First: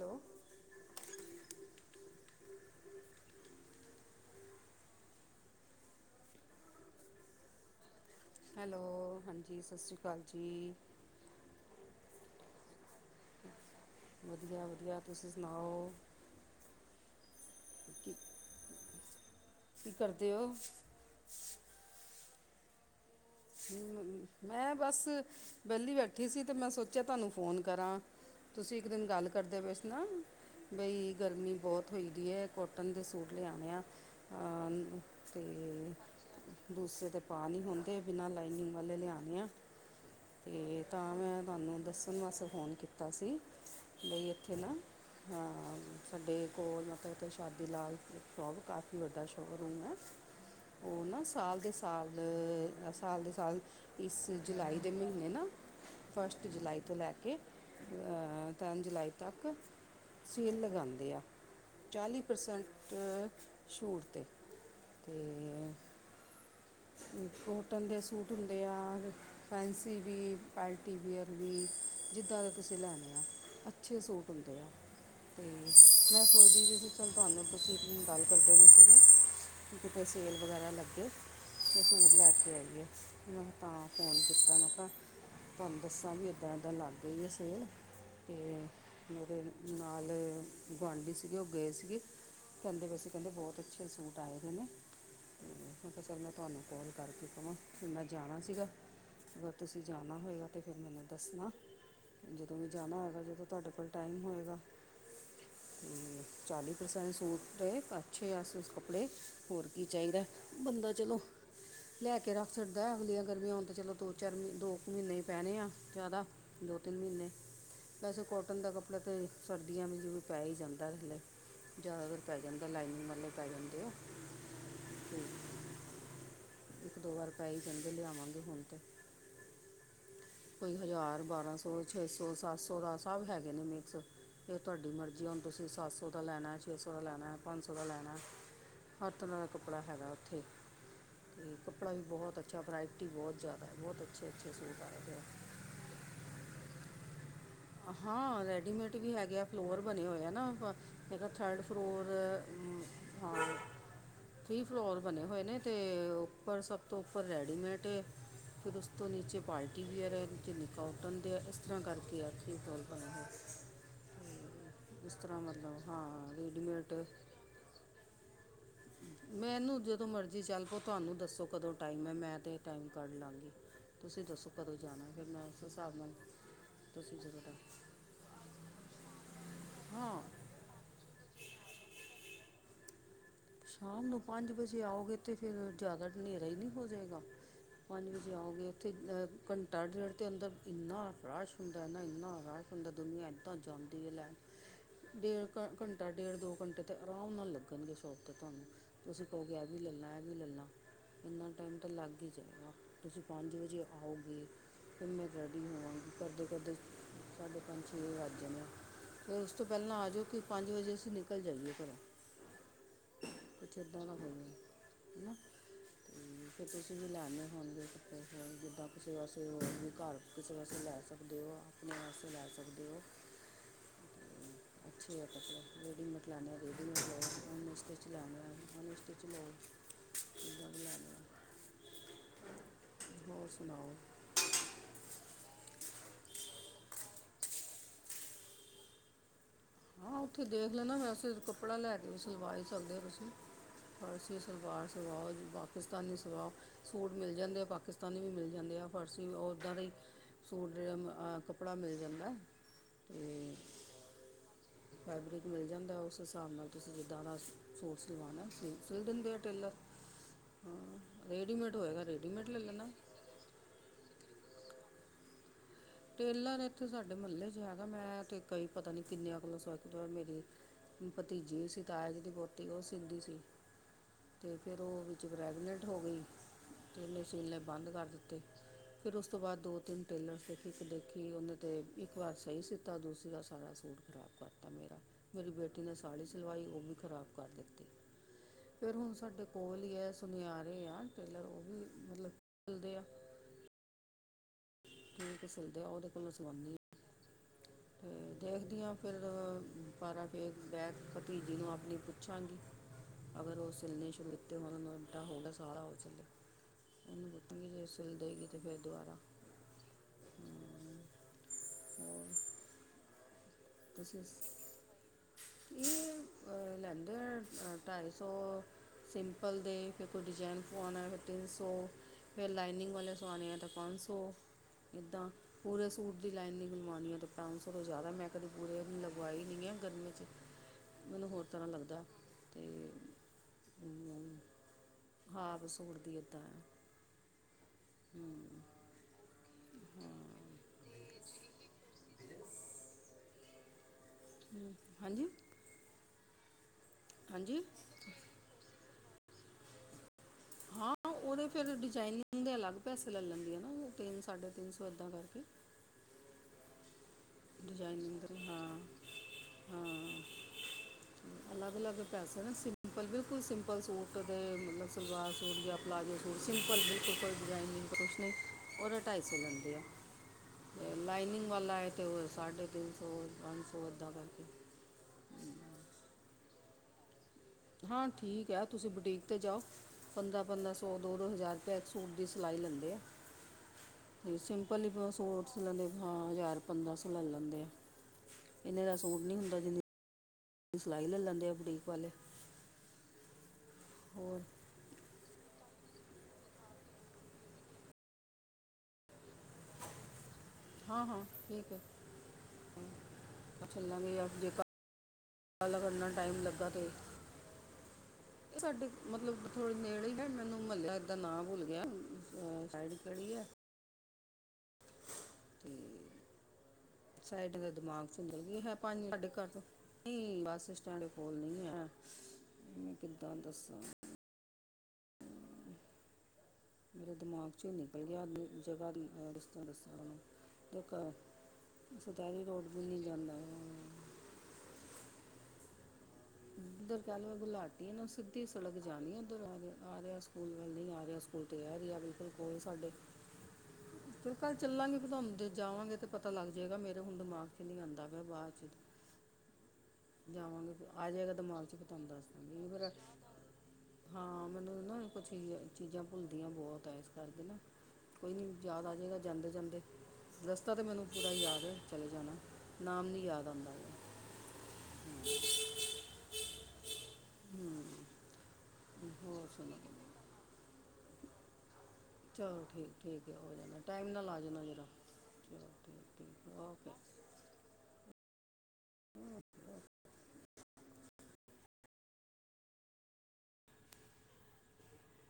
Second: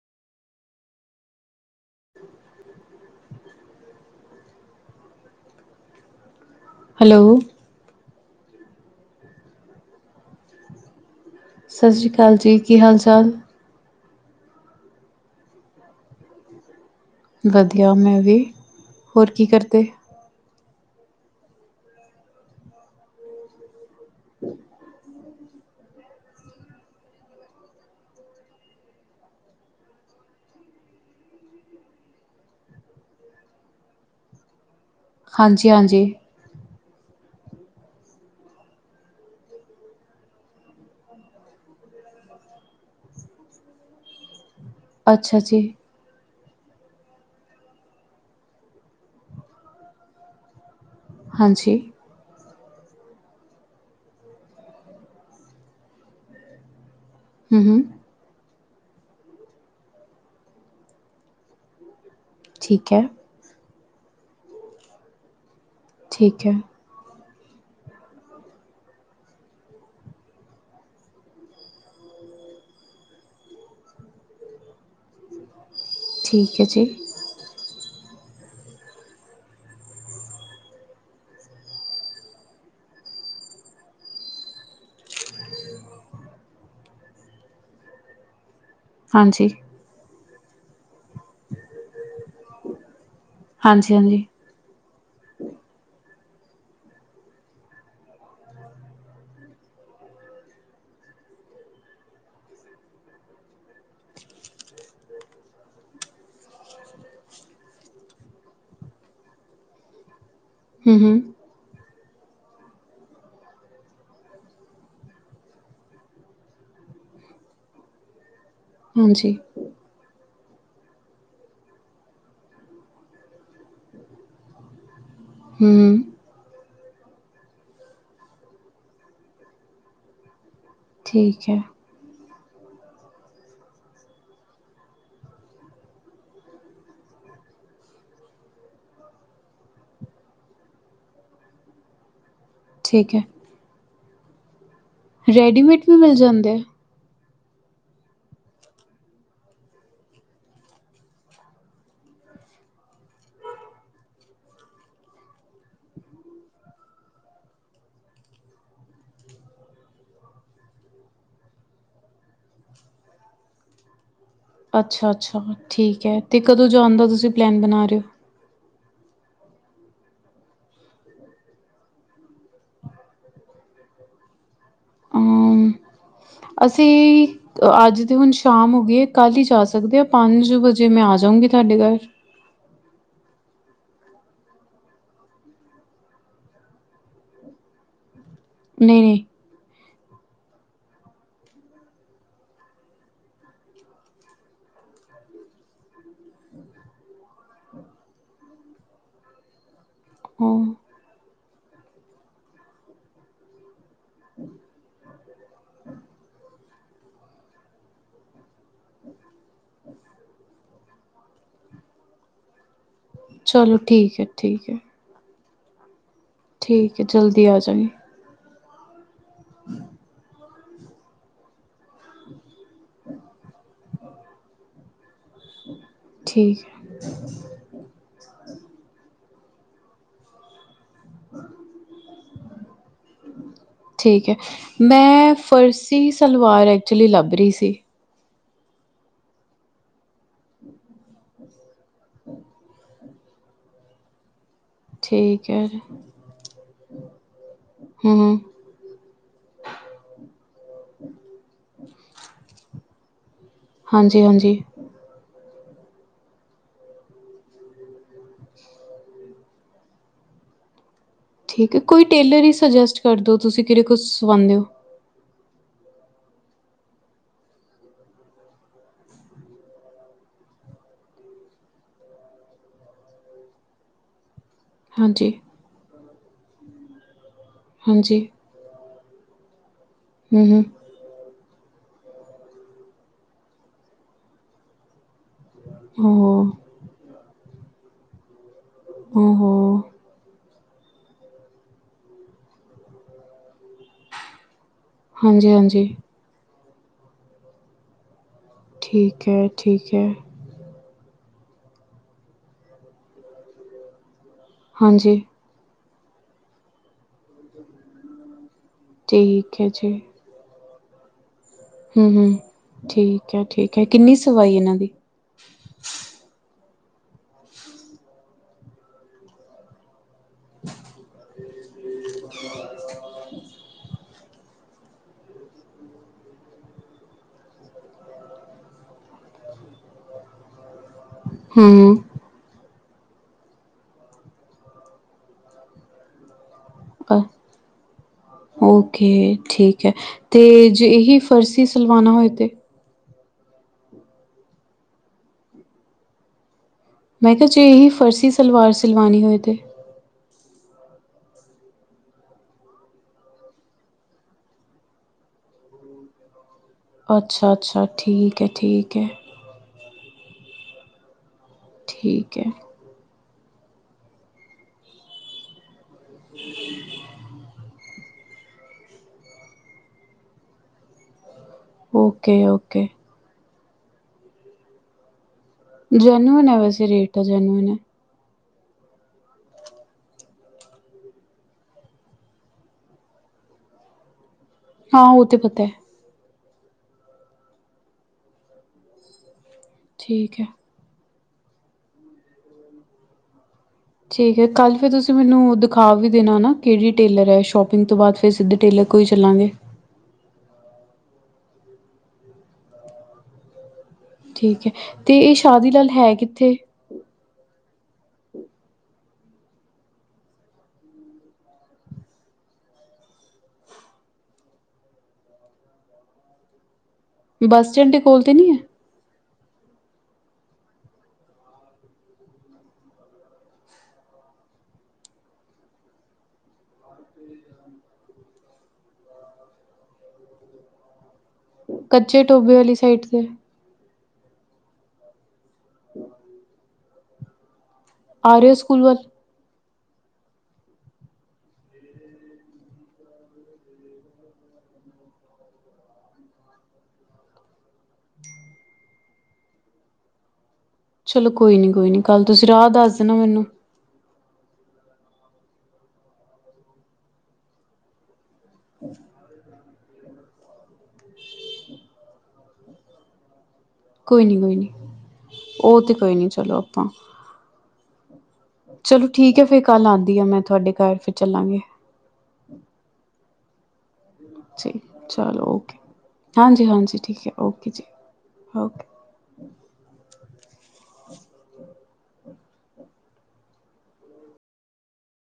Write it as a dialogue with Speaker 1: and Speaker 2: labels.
Speaker 1: Hello.
Speaker 2: [inaudible] Hello.
Speaker 1: Hello! ਹਾਂਜੀ ਸਤਿ ਸ੍ਰੀ ਅਕਾਲ ਜੀ।
Speaker 2: ਸਤਿ ਸ਼੍ਰੀ ਅਕਾਲ ਜੀ। ਕੀ ਹਾਲ ਚਾਲ?
Speaker 1: ਵਧੀਆ-ਵਧੀਆ, ਤੁਸੀ ਸੁਨਾਓ।
Speaker 2: ਵਧੀਆ ਮੈਂ ਵੀ, ਹੋਰ ਕੀ ਕਰਦੇ?
Speaker 1: [unintelligible] ਹੂੰ ਹੂੰ, ਮੈਂ ਬਸ ਵੇਹਲੀ ਬੈਠੀ ਸੀ ਤੇ ਮੈਂ ਸੋਚਿਆ ਤੁਹਾਨੂੰ ਫੋਨ ਕਰਾਂ। ਤੁਸੀ ਇੱਕ ਦਿਨ ਗੱਲ ਕਰਦੇ ਪਏ ਸੀ ਨਾ। ਬਈ ਗਰਮੀ ਬਹੁਤ ਹੋਈ ਦੀ ਹੈ, ਕੋਟਨ ਦੇ ਸੂਟ ਲਿਆਣੇ ਆ ਆਹ, ਹੂੰ। ਤੇ
Speaker 2: ਹਾਂਜੀ-ਹਾਂਜੀ,
Speaker 1: ਦੂਸਰੇ ਦੇ ਪਾ ਨਹੀਂ ਹੁੰਦੇ, ਬਿਨਾਂ ਲਾਈਨਿੰਗ ਵਾਲੇ ਲਿਆਨੇਂ ਆ। ਤੇ ਤਾਂ ਮੈਂ ਤੁਹਾਨੂੰ ਦੱਸਨ ਵਾਸਤੇ ਹੀ ਫੋਨ ਕੀਤਾ ਸੀ। ਬਈ ਇੱਥੇ ਨਾ,
Speaker 2: ਅੱਛਾ ਜੀ,
Speaker 1: ਹਾਂ ਸਾਡੇ ਕੋਲ ਮਤਲਬ ਇੱਥੇ ਸ਼ਾਦੀ ਲਾਯਕ [unintelligible] ਕਾਫੀ ਵੱਡਾ ਸ਼ੋਅਰੂਮ ਹੈ। ਉਹ ਨਾ ਸਾਲ ਦੇ
Speaker 2: ਹਾਂਜੀ,
Speaker 1: ਸਾਲ ਅਸ ਸਾਲ ਦੇ ਸਾਲ ਇਸ ਜੁਲਾਈ ਦੇ ਮਹੀਨੇ ਨਾ ਫਸਟ ਜੁਲਾਈ ਤੋ ਲੈ ਕੇ
Speaker 2: ਹੂੰ - ਹੂੰ।
Speaker 1: ਆਹ ਤਿੰਨ ਜੁਲਾਈ ਤੱਕ ਸਵੀਲ ਲਗਾਂਦੇ ਆ। ਚਾਲੀ ਪਰਸੈਂਟ
Speaker 2: ਠੀਕ ਐ।
Speaker 1: ਤੇ ਛੂਟ ਤੇ, ਤੇ
Speaker 2: ਠੀਕ ਹੈ।
Speaker 1: ਕੋਟਨ ਦੇ ਸੂਟ ਹੁੰਦੇ ਆ। ਫੈਂਸੀ ਵੀ ਪਾਰਟੀ ਵਿਅਰ ਵੀ, ਜਿੱਦਾਂ ਦੇ ਤੁਸੀ ਲੈਣੇ ਆ। ਅੱਛੇ ਸੂਟ ਹੁੰਦੇ ਆ, ਤੇ ਮੈਂ
Speaker 2: ਠੀਕ
Speaker 1: ਸੋਚਦੀ
Speaker 2: ਐ
Speaker 1: ਪਈ
Speaker 2: ਜੀ,
Speaker 1: ਸੀ ਚੱਲ ਤੁਹਾਨੂੰ, ਤੁਸੀ ਗੱਲ ਕਰਦੇ ਪਏ ਸੀਗੇ, ਕਿ ਕਿਤੇ ਸੇਲ ਵਗੈਰਾ ਲੱਗੇ। ਤੇ ਸੂਟ ਲੈ ਕੇ ਆਈਏ, ਮੈਂ ਤੇ ਤਾਂ ਫੋਨ ਕੀਤਾ। ਮੈਂ ਕਿਹਾ ਤੁਹਾਨੂੰ ਦੱਸਾਂ ਵਈ ਏਦਾਂ-ਏਦਾਂ ਲੱਗ ਗਈ ਐ ਸੇਲ ਤੇ ਮੇਰੇ
Speaker 2: ਹਾਂਜੀ,
Speaker 1: ਨਾਲ ਗੁਹਾਂਡੀ ਸੀਗੇ, ਉਹ ਗਏ ਸੀਗੇ। ਕਹਿੰਦੇ ਵੈਸੇ ਤੇ ਕਹਿੰਦੇ ਬਹੁਤ ਅੱਛੇ ਸੂਟ
Speaker 2: ਹਾਂਜੀ-ਹਾਂਜੀ।
Speaker 1: ਆਏ ਦੇ ਨੇ, ਤੇ ਮੈਂ ਕਿਹਾ ਚਲ ਫਿਰ ਮੈਂ ਤੁਹਾਨੂੰ ਕਾਲ ਕਰਕੇ ਕਵਾਂ ਕੀ ਮੈਂ ਜਾਣਾ ਸੀਗਾ। ਅਗਰ ਤੁਸੀਂ ਜਾਨਾ ਹੋਇਆ ਤੇ ਫਿਰ ਮੈਨੂੰ ਦੱਸਣਾ। ਜਦੋ ਵੀ ਜਾਣਾ ਹੋਏਗਾ, ਜਦੋ ਤੁਹਾਡੇ ਕੋਲ ਟਾਈਮ ਹੋਏਗਾ। ਤੇ ਚਾਲੀ ਪ੍ਰਸੈਂਟ ਸੂਟ ਅੱਛੇ [unintelligible] ਕੱਪੜਾ ਹੋਰ ਕੀ ਚਾਹੀਦਾ। ਬੰਦਾ
Speaker 2: ਹੂੰ-ਹੂੰ,
Speaker 1: ਚਲੋ, ਲੈ ਕੇ ਰੱਖ ਸਕਦਾ ਅਗਲੀਆਂ ਗਰਮੀਆਂ ਆਣ ਤੇ ਚਲੋ ਦੋ ਚਾਰ ਮਹੀ ਦੋ ਕੁ ਮਹੀਨੇ ਹੀ ਪੈਣੇ ਆ ਜ਼ਿਆਦਾ। ਦੋ ਤਿੰਨ ਮਹੀਨੇ ਵੈਸੇ ਕੋਟਨ ਦਾ ਕੱਪੜਾ ਤਾਂ
Speaker 2: ਹਾਂਜੀ,
Speaker 1: ਸਰ ਦੀਆਂ ਵਿੱਚ ਵੀ ਪੈ ਜਾਂਦਾ ਜ਼ਿਆਦਾਤਰ ਪੈ ਜਾਂਦਾ ਲਾਈਨਿੰਗ ਵਾਲੇ ਪੈ ਜਾਂਦੇ ਆ। ਹੂੰ,
Speaker 2: ਹੂੰ,
Speaker 1: ਇੱਕ ਦੋ ਵਾਰ ਪੈ ਹੀ ਜਾਣਗੇ ਲਿਆਵਾਂਗੇ ਹੁਣ ਤੇ। ਕੋਈ ਹਜ਼ਾਰ
Speaker 2: ਠੀਕ
Speaker 1: ਬਾਰ੍ਹਾਂ
Speaker 2: ਐ,
Speaker 1: ਸੌ, ਛੇ ਸੌ, ਸੱਤ ਸੌ ਦਾ ਸਭ ਹੈਗੇ ਨੇ ਮਿਕਸ। ਫੇਰ ਤੁਹਾਡੀ ਮਰਜ਼ੀ ਹੁਣ ਤੁਸੀਂ ਸੱਤ ਸੌ ਦਾ ਲੈਣਾ ਛੇ ਸੌ ਦਾ ਲੈਣਾ ਪੰਜ ਸੌ ਦਾ ਲੈਣਾ। ਹਰ ਤਰ੍ਹਾਂ ਦਾ ਕੱਪੜਾ ਹੈਗਾ ਉੱਥੇ। ਤੇ ਕੱਪੜਾ ਵੀ ਬਹੁਤ ਅੱਛਾ ਵਰਾਇਟੀ
Speaker 2: ਠੀਕ ਐ।
Speaker 1: ਬਹੁਤ ਜ਼ਿਆਦਾ ਬਹੁਤ ਅੱਛੇ ਅੱਛ ਸੂਟ ਆ ਰਹੇ। ਆ
Speaker 2: ਰੈਡੀਮੇਡ ਵੀ ਮਿਲ ਜਾਂਦੇ।
Speaker 1: ਹਾਂ, ਰੈਡੀਮੇਟ ਵੀ ਹੈਗੇ ਆ ਫਲੋਰ ਬਣੇ ਹੋਏ ਆ ਨਾ। ਹੈਗਾ ਥਰਡ ਫਲੋਰ ਹਾਂ ਥੀ ਫਲੋਰ ਬਣੇ ਹੋਏ ਨੇ। ਤੇ ਉੱਪਰ ਸਭ ਤੋਂ ਉੱਪਰ ਰੈਡੀਮੇਟ ਏ। ਫਿਰ ਉਸ ਤੋਂ ਨੀਚੇ ਪਾਰਟੀ ਵੀਅਰ ਨੀਚੇ ਕੋਟਨ ਦੇ ਐ ਇਸ ਤਰ੍ਹਾਂ ਕਰਕੇ ਆ ਥਰੀ ਟੋਲ ਬਣੇ ਹੋਏ। [inaudible]
Speaker 2: ਅੱਛਾ
Speaker 1: ਇਸ
Speaker 2: ਅੱਛਾ,
Speaker 1: ਤਰ੍ਹਾਂ ਮਤਲਬ
Speaker 2: ਠੀਕ ਐ
Speaker 1: ਹਾਂ
Speaker 2: ਤੇ ਕਦੋਂ
Speaker 1: ਰੈਡੀਮੇਡ
Speaker 2: ਜਾਣ ਦਾ ਤੁਸੀਂ ਪਲੈਨ ਬਣਾ ਰਹੇ ਹੋ।
Speaker 1: ਮੈਨੂੰ ਜਦੋਂ ਮਰਜ਼ੀ ਜੀ ਚੱਲ ਪੋ ਤੁਹਾਨੂੰ ਦੱਸੋ ਕਦੋਂ ਟਾਈਮ ਐ ਮੈਂ ਤਾਂ ਟਾਈਮ ਕੱਢ ਲਵਾਂਗੀ ਤੁਸੀਂ ਦੱਸੋ। ਕਦੋਂ ਜਾਣਾ ਫਿਰ ਮੈਂ ਉਸ
Speaker 2: ਅ
Speaker 1: ਹਿਸਾਬ ਨਾਲ ਤੁਸੀਂ
Speaker 2: ਅਸੀਂ
Speaker 1: ਜਦੋਂ ਟਾਈਮ
Speaker 2: ਅੱਜ ਦੀ ਹੁਣ ਸ਼ਾਮ ਹੋ ਗਈ ਐ ਕੱਲ੍ਹ ਹੀ ਜਾ ਸਕਦੇ ਹਾਂ ਪੰਜ ਵਜੇ ਮੈਂ ਆ ਜਾਊਂਗੀ ਤੁਹਾਡੇ ਘਰ।
Speaker 1: ਸ਼ਾਮ ਨੂੰ ਪੰਜ ਵਜੇ ਆਓਗੇ ਤੇ ਫੇਰ ਜ਼ਿਆਦਾ ਹਨੇਰਾ ਹੀ ਨਹੀਂ ਹੋ ਜੇਗਾ। ਪੰਜ ਵਜੇ ਆਉਗੇ ਉੱਥੇ
Speaker 2: ਨਹੀਂ ਨਹੀਂ
Speaker 1: ਘੰਟਾ ਡੇੜ 'ਤੇ ਅੰਦਰ ਇੰਨਾ ਰਸ਼ ਹੁੰਦਾ ਇੰਨਾ ਰਸ਼ ਹੁੰਦਾ ਦੁਨੀਆਂ ਇੱਦਾਂ ਜਾਂਦੀ ਐ ਲੈਣ। ਡੇਢ ਘ ਘੰਟਾ ਡੇਢ ਦੋ ਘੰਟੇ ਤਾਂ ਆਰਾਮ ਨਾਲ ਲੱਗਣਗੇ ਸੋਪ। ਤੁਹਾਨੂੰ ਤੁਸੀਂ ਕਹੋਗੇ ਇਹ ਵੀ ਲੈ ਲਾ ਣਾ ਇਹ ਵੀ ਲੈ ਲਾ
Speaker 2: ਹਾਂ
Speaker 1: ਇੰਨਾ ਟਾਈਮ ਤਾਂ ਲੱਗ ਹੀ ਜਾਏਗਾ। ਤੁਸੀਂ ਪੰਜ ਵਜੇ ਆਓਗੇ। ਫਿਰ ਮੈਂ ਰੈਡੀ ਹੋਵਾਂਗੀ ਕਰਦੇ ਕਰਦੇ ਸਾਢੇ ਪੰਜ ਛੇ ਵੱਜ ਜਾਣੇ ਆ। ਫਿਰ ਉਸ ਤੋਂ ਪਹਿਲਾਂ ਆ ਜਾਓ ਕਿ ਪੰਜ ਵਜੇ ਅਸੀਂ ਨਿਕਲ ਜਾਈਏ ਘਰੋਂ।
Speaker 2: ਚਲੋ ਠੀਕ ਐ ਠੀਕ ਐ।
Speaker 1: ਹਨਾ ਹੂੰ,
Speaker 2: ਠੀਕ ਐ ਜਲਦੀ ਆਜਾਗੀ।
Speaker 1: ਜਿੱਦਾਂ ਕਿਸੇ [unintelligible] ਕਿਸੇ ਵਾਸਤੇ ਲੈ ਸਕਦੇ ਹੋ ਆਪਣੇ ਵਾਸਤੇ ਲੈ ਸਕਦੇ ਹੋ। ਅੱਛੇ ਹੈ ਕੱਪੜਾ [unintelligible] ਲੈਣੇ
Speaker 2: ਠੀਕ ਹੈ
Speaker 1: ਨੇ ਅਨ ਸਟਿਚ ਲਓ [unintelligible] ਹੋਰ ਸੁਣਾਓ?
Speaker 2: ਠੀਕ ਐ ਮੈਂ ਫਰਸੀ ਸਲਵਾਰ ਐਕਚੁਲੀ ਲੱਭ ਰਹੀ ਸੀ।
Speaker 1: ਹਾਂ, ਉੱਥੇ ਦੇਖ ਲੈਣਾ ਵੈਸੇ ਕੱਪੜਾ ਲੈ ਕੇ ਸਲਵਾਰ ਹੀ ਸਕਦੇ ਤੁਸੀਂ। ਫਾਰਸੀ ਸਲਵਾਰ ਸਲਵਾਓ ਜੀ
Speaker 2: ਠੀਕ ਹੈ
Speaker 1: ਪਾਕਿਸਤਾਨੀ ਸਲਾਯੋ। ਸੂਟ ਮਿਲ ਜਾਂਦੇ ਆ ਪਾਕਿਸਤਾਨੀ ਵੀ
Speaker 2: ਹਮ
Speaker 1: ਮਿਲ ਜਾਂਦੇ ਆ ਫਰਸੀ ਉਦਾਂ ਦੇ ਹੀ ਸੂਟ ਜਿਹੜਾ ਕੱਪੜਾ ਮਿਲ ਜਾਂਦਾ ਤੇ
Speaker 2: ਹਾਂਜੀ ਹਾਂਜੀ,
Speaker 1: ਫੈਬਰਿਕ ਮਿਲ ਜਾਂਦਾ ਉਸ ਹਿਸਾਬ ਨਾਲ ਤੁਸੀਂ ਜਿੱਦਾਂ ਦਾ ਸੂਟ ਸਿਲਵਾਣਾ ਸਿਲ ਸਿਲ ਦਿੰਦੇ ਆ ਟੇਲਰ। [inaudible]
Speaker 2: ਠੀਕ
Speaker 1: ਰੇਡੀਮੇਡ
Speaker 2: ਐ, ਕੋਈ
Speaker 1: ਹੋਏਗਾ
Speaker 2: ਟੇਲਰ
Speaker 1: ਰੇਡੀਮੇਡ
Speaker 2: ਹੀ
Speaker 1: ਲੈ ਲੈਣਾ
Speaker 2: ਸੁਜੈਸਟ ਕਰ ਦੋ ਤੁਸੀਂ ਕਿਹੜੇ ਕੋਲ ਸਿਵਾਂਦੇ ਹੋ।
Speaker 1: ਟੇਲਰ ਇੱਥੇ ਸਾਡੇ ਮਹੱਲੇ ਚ ਹੈਗਾ ਮੈਂ ਤੇ ਕਈ ਪਤਾ ਨੀ ਕਿੰਨੇ [unintelligible] ਭਤੀਜੀ ਸੀ ਤਾਜ ਦੀ ਪੋਤੀ ਉਹ ਸਿੰਦੀ ਸੀ। ਤੇ ਫਿਰ ਉਹ ਵਿੱਚ
Speaker 2: ਹਾਂਜੀ
Speaker 1: ਪ੍ਰੈਗਨੈਂਟ ਹੋ ਗਈ ਤੇ ਓਹਨੇ ਸੀਨੇ ਬੰਦ ਕਰ
Speaker 2: ਹਾਂਜੀ
Speaker 1: ਦਿੱਤੇ। ਫਿਰ ਉਸ ਤੋਂ ਬਾਅ ਦੋ ਤਿੰਨ ਟੇਲਰ
Speaker 2: ਹਮ
Speaker 1: ਫੇ
Speaker 2: ਹਮ
Speaker 1: ਦੇਖੀ ਉਹਨੇ ਤੇ ਇੱਕ ਵਾਰ ਸਹੀ ਸੀਤਾ ਦੂਸਰੀ ਵਾਰ ਸਾਰਾ ਸੂਟ ਖ਼ਰਾਬ ਕਰਤਾ ਮੇਰਾ ਮੇਰੀ ਬੇਟੀ ਨੇ ਸਾੜੀ
Speaker 2: ਓਹੋ
Speaker 1: ਸਲਵਾਈ ਉਹ ਵੀ ਖਰਾਬ ਕਰ ਦਿੱਤੀ। ਫਿਰ ਹੁਣ ਸਾਡੇ
Speaker 2: ਓਹੋ
Speaker 1: ਕੋਲ ਈ ਐ ਹਲਸੁਨਿਆਰੇ ਆ ਟੇਲਰ ਉਹ ਵੀ [unintelligible] ਠੀਕ
Speaker 2: ਹਾਂਜੀ
Speaker 1: ਸਿੰਦੇ
Speaker 2: ਹਾਂਜੀ
Speaker 1: ਆ ਉਹਦੇ ਕੋਲ ਸਮੌਣੀ ਆ। ਤੇ ਦੇਖਦੀ ਹਾਂ ਫਿਰ
Speaker 2: ਠੀਕ ਹੈ ਠੀਕ ਹੈ
Speaker 1: ਬਾਰਾਂ, ਫਿਰ ਮੈਂ ਭਤੀਜੀ ਨੂੰ ਆਪਣੀ ਪੁੱਛਾਂਗੀ ਅਗਰ ਉਹ ਸਿਲਣੇ ਸ਼ੁਰੂ [unintelligible]
Speaker 2: ਹਾਂਜੀ
Speaker 1: ਹੋ ਗਿਆ ਸਾਰਾ ਹੋ ਚੱਲੇ ਉਹਨੂੰ ਪੁੱਛਾਗੀ ਜੇ ਸਿੱਲ ਦੇਗੀ ਤੇ ਫਿਰ। ਦੁਬਾਰਾ
Speaker 2: ਠੀਕ ਹੈ ਜੀ।
Speaker 1: ਹਮ
Speaker 2: ਹੂੰ ਹੂੰ, ਠੀਕ ਐ ਠੀਕ। ਹੈ ਕਿੰਨੀ
Speaker 1: ਤਸੀ
Speaker 2: ਸਵਾਈ ਇਹਨਾਂ ਦੀ
Speaker 1: ਇਹ ਅਹ ਲੈਂਦੇ ਆ ਅ ਢਾਈ ਸੌ ਸਿੰਪਲ ਦੇ ਫਿਰ ਕੋਈ ਡਿਜ਼ਾਇਨ ਪਵਾਣਾ ਫਿਰ ਤਿੰਨ ਸੌ ਫੇਰ ਲਾਈਨਿੰਗ ਵਾਲੇ ਸਵਾਣੇ ਆ ਤਾਂ ਪੰਜ ਸੌ ਏਦਾਂ ਪੂਰੇ ਸੂਟ ਦੀ ਲਾਈਨਿੰਗ ਲਵਾਣੀ ਐ ਤੇ ਪੰਜ ਸੌ ਤੋਂ ਜ਼ਿਆਦਾ ਮੈਂ ਕਦੇ ਪੂਰੇ ਲਗਵਾਈ ਨਹੀਂ ਐ ਗਰਮੀ 'ਚ ਮੈਨੂੰ ਹੋਰ ਤਰ੍ਹਾਂ
Speaker 2: ਹੂੰ
Speaker 1: ਲੱਗਦਾ। ਤੇ ਹੂੰ, ਸੂਟ ਦੀ ਇੱਦਾਂ। ਹਮ,
Speaker 2: ਓਕੇ ਠੀਕ ਐ
Speaker 1: ਹਾਂ
Speaker 2: ਤੇ ਜੇ ਇਹੀ ਫਰਸੀ ਸਿਲਵਾਨਾ ਹੋਏ ਤੇ।
Speaker 1: ਹਾਂਜੀ,
Speaker 2: ਮੈਂ ਕਿਹਾ
Speaker 1: ਹਾਂਜੀ
Speaker 2: ਜੇ ਇਹੀ ਫਰਸੀ ਸਲਵਾਰ ਸਿਲਵਉਣੀ ਹੋਏ ਤੇ।
Speaker 1: ਹਾਂ, ਉਹਦੇ ਫਿਰ ਡਿਜ਼ਾਇਨਿੰ ਦੇ ਅਲੱਗ ਪੈਸੇ ਲੈ ਲੈਂਦੀ ਐ ਨਾ ਉਹ ਤਿੰਨ ਸਾਢੇ ਤਿੰਨ ਸੌ ਇੱਦਾਂ ਕਰਕੇ।
Speaker 2: ਅੱਛਾ ਅੱਛਾ
Speaker 1: ਡਿਜ਼ਾਇਨਿੰਗ ਦੇ
Speaker 2: ਠੀਕ ਐ
Speaker 1: ਹਾਂ
Speaker 2: ਠੀਕ ਐ।
Speaker 1: ਹਾਂ ਅਲੱਗ ਅਲੱਗ
Speaker 2: ਠੀਕ
Speaker 1: ਪੈਸੇ
Speaker 2: ਹੈ
Speaker 1: ਸ ਸਿੰਪਲ ਬਿਲਕੁਲ ਸਿੰਪਲ ਸੂਟ ਦੇ ਮਤਲਬ ਸਲਵਾਰ ਸੂਟ ਜਾਂ ਪਲਾਜੋ ਸੂਟ ਸਿੰਪਲ ਬਿਲਕੁਲ ਕੋਈ [unintelligible] [unintelligible] ਔਰ ਉਹ ਢਾਈ ਸੌ ਲੈਂਦੇ ਆ ਲਾਈਨਿੰਗ ਵਾਲਾ ਹੈ ਤੇ ਉਹ
Speaker 2: ਓਕੇ
Speaker 1: ਸਾਢੇ
Speaker 2: ਓਕੇ
Speaker 1: ਤਿੰਨ ਸੌ ਪੰਜ ਸੌ ਏਦਾਂ ਕਰਕੇ।
Speaker 2: ਜੈਨੂਊਨ ਹੈ ਵੈਸੇ ਰੇਟ ਜੈਨੂਨ ਐ।
Speaker 1: ਹਾਂ ਠੀਕ ਹੈ ਤੁਸੀਂ ਬੁਟੀਕ ਤੇ ਜਾਓ। ਪੰਦਰਾਂ ਪੰਦਰਾਂ ਸੌ ਦੋ ਦੋ ਹਜ਼ਾਰ ਰੁਪਇਆ ਇੱਕ ਸੂਟ ਦੀ ਸਿਲਾਈ ਲੈਂਦੇ ਆ। [unintelligible] ਹਾਂ
Speaker 2: ਹਾਂ ਉਹ ਤੇ ਪਤਾ ਹੈ
Speaker 1: ਹਜ਼ਾਰ ਪੰਦਰਾਂ ਸੌ ਲੈ ਲੈਂਦੇ ਆ ਇਹਨੇ ਦਾ ਸੂਟ ਨੀ ਹੁੰਦਾ ਜਿੰ
Speaker 2: ਠੀਕ ਹੈ।
Speaker 1: ਇੰਨੀ ਸਿਲਾਈ ਲੈ ਲੈਂਦੇ ਆ ਬੁਟੀਕ ਵਾਲੇ।
Speaker 2: ਠੀਕ
Speaker 1: ਹੋਰ
Speaker 2: ਹੈ ਕੱਲ ਫ਼ਿਰ ਤੁਸੀਂ ਤੁਸੀਂ ਮੈਨੂੰ ਦਿਖਾ ਵੀ ਦੇਣਾ ਨਾ ਕਿਹੜੀ ਟੇਲਰ ਹੈ ਸ਼ੋਪਿੰਗ ਤੋਂ ਬਾਅਦ ਫਿਰ ਸਿੱਧੇ ਟੇਲਰ ਕੋ ਹੀ ਚੱਲਾਂਗੇ।
Speaker 1: ਹਾਂ ਹਾਂ ਠੀਕ ਹੈ। ਚੱਲਾਂਗੇ
Speaker 2: ਠੀਕ ਹੈ ਅਤੇ ਇਹ ਸ਼ਾਦੀ ਲਾਲ
Speaker 1: [unintelligible]
Speaker 2: ਹੈ
Speaker 1: ਟਾਈਮ
Speaker 2: ਕਿੱਥੇ
Speaker 1: ਲੱਗਾ ਤੇ। ਇਹ ਸਾਡੇ ਮਤਲਬ ਥੋੜ੍ਹੇ ਨੇੜੇ ਹੈ ਮੈਨੂੰ ਮਹੱਲਿਆ ਦਾ ਨਾਂ ਭੁੱਲ ਗਿਆ, ਸਾਈਡ ਕਿਹੜੀ ਹੈ? ਸਾਈਡ
Speaker 2: ਬੱਸ
Speaker 1: ਦਾ
Speaker 2: ਸਟੈਂਡ ਦੇ
Speaker 1: ਦਿਮਾਗ
Speaker 2: ਕੋਲ ਤੇ ਨੀ
Speaker 1: [unintelligible]
Speaker 2: ਹੈ
Speaker 1: ਪੰਜ ਸਾਡੇ ਘਰ ਤੋਂ ਨਹੀਂ, ਬੱਸ ਸਟੈਂਡ ਕੋਲ ਨੀ ਹੈ। [inaudible] ਮੇਰੇ ਦਿਮਾਗ ਚੋਂ ਹੀ ਨਿਕਲ ਗਿਆ ਜਗ੍ਹਾ
Speaker 2: ਕੱਚੇ ਟੋਬੇ ਵਾਲੀ ਸਾਈਡ ਤੇ
Speaker 1: [unintelligible] [unintelligible]
Speaker 2: [inaudible]
Speaker 1: [unintelligible] ਨਾ
Speaker 2: ਆ
Speaker 1: ਸਿੱਧੀ
Speaker 2: ਰਹੇ ਹੋ
Speaker 1: ਸੜਕ
Speaker 2: ਸਕੂਲ ਵੱਲ
Speaker 1: ਜਾਣੀ ਹੈ। ਆਰਿਯਾ ਸਕੂਲ ਵਾਲ ਨੀ ਆਰਯਾ ਸਕੂਲ ਤੇ ਆ ਰਹਿਆ ਬਿਲਕੁਲ ਕੋਲ ਸਾਡੇ। ਫਿਰ ਕੱਲ ਚੱਲਾਂਗੇ ਤੇ ਤੂਵਾਨੁ ਜਾਵਾਂਗੇ ਤੇ ਪਤਾ ਲੱਗ ਜੇਗਾ ਮੇਰੇ ਹੁਣ ਦਿਮਾਗ 'ਚ ਨਹੀਂ ਆਉਂਦਾ ਪਿਆ ਬਾਅਦ 'ਚ ਜਾਵਾਂਗੇ [unintelligible]
Speaker 2: ਚਲੋ ਕੋਈ
Speaker 1: ਦਿਮਾਗ
Speaker 2: ਨੀ
Speaker 1: 'ਚ ਫਿਰ
Speaker 2: ਕੋਈ ਨੀ
Speaker 1: ਤੁਹਾਨੂੰ
Speaker 2: ਕੱਲ
Speaker 1: ਦੱਸ
Speaker 2: ਤੁਸੀਂ
Speaker 1: ਦਾਂਗੀ
Speaker 2: ਰਾਹ
Speaker 1: ਫਿਰ
Speaker 2: ਦੱਸ ਦੇਣਾ ਮੈਨੂੰ।
Speaker 1: ਹਾਂ ਮੈਨੂੰ ਨਾ ਕੁਛ ਐਹ ਚੀਜ਼ਾਂ ਭੁੱਲਦੀਆਂ ਬਹੁਤ ਹੈ ਇਸ ਕਰਕੇ ਨਾ, ਕੋਈ ਨਹੀਂ ਯਾਦ ਆਜੇਗਾ ਜਾਂਦੇ ਜਾਂਦੇ। ਰਸਤਾ ਤਾਂ ਮੈਨੂੰ ਪੂਰਾ ਯਾਦ ਹੈ, ਚਲੇ ਜਾਣਾ ਨਾਮ ਨਹੀਂ ਯਾਦ ਆਉਂਦਾ ਪ
Speaker 2: ਕੋਈ ਨਹੀਂ ਕੋਈ ਨਹੀਂ ਉਹ ਤੇ ਕੋਈ ਨਹੀਂ ਚਲੋ ਆਪਾਂ ਚਲੋ ਠੀਕ ਹੈ
Speaker 1: ਹੋਰ
Speaker 2: ਫੇਰ ਕੱਲ
Speaker 1: ਸੁਣਾਓ
Speaker 2: ਆਉਂਦੀ ਆ ਮੈਂ ਤੁਹਾਡੇ ਘਰ ਫਿਰ ਚੱਲਾਂਗੇ।
Speaker 1: ਚਲੋ, ਠੀਕ- ਠੀਕ ਹੈ ਹੋ ਜਾਣਾ। ਟਾਈਮ ਨਾਲ ਆ ਜਾਣਾ
Speaker 2: ਠੀਕ,
Speaker 1: ਜਰਾ
Speaker 2: ਚਲੋ ਓਕੇ
Speaker 1: ਠੀਕ ਠੀਕ
Speaker 2: ਹਾਂਜੀ ਹਾਂਜੀ
Speaker 1: ਓਕੇ
Speaker 2: ਠੀਕ ਹੈ ਓਕੇ ਜੀ ਓਕੇ।
Speaker 1: [inaudible]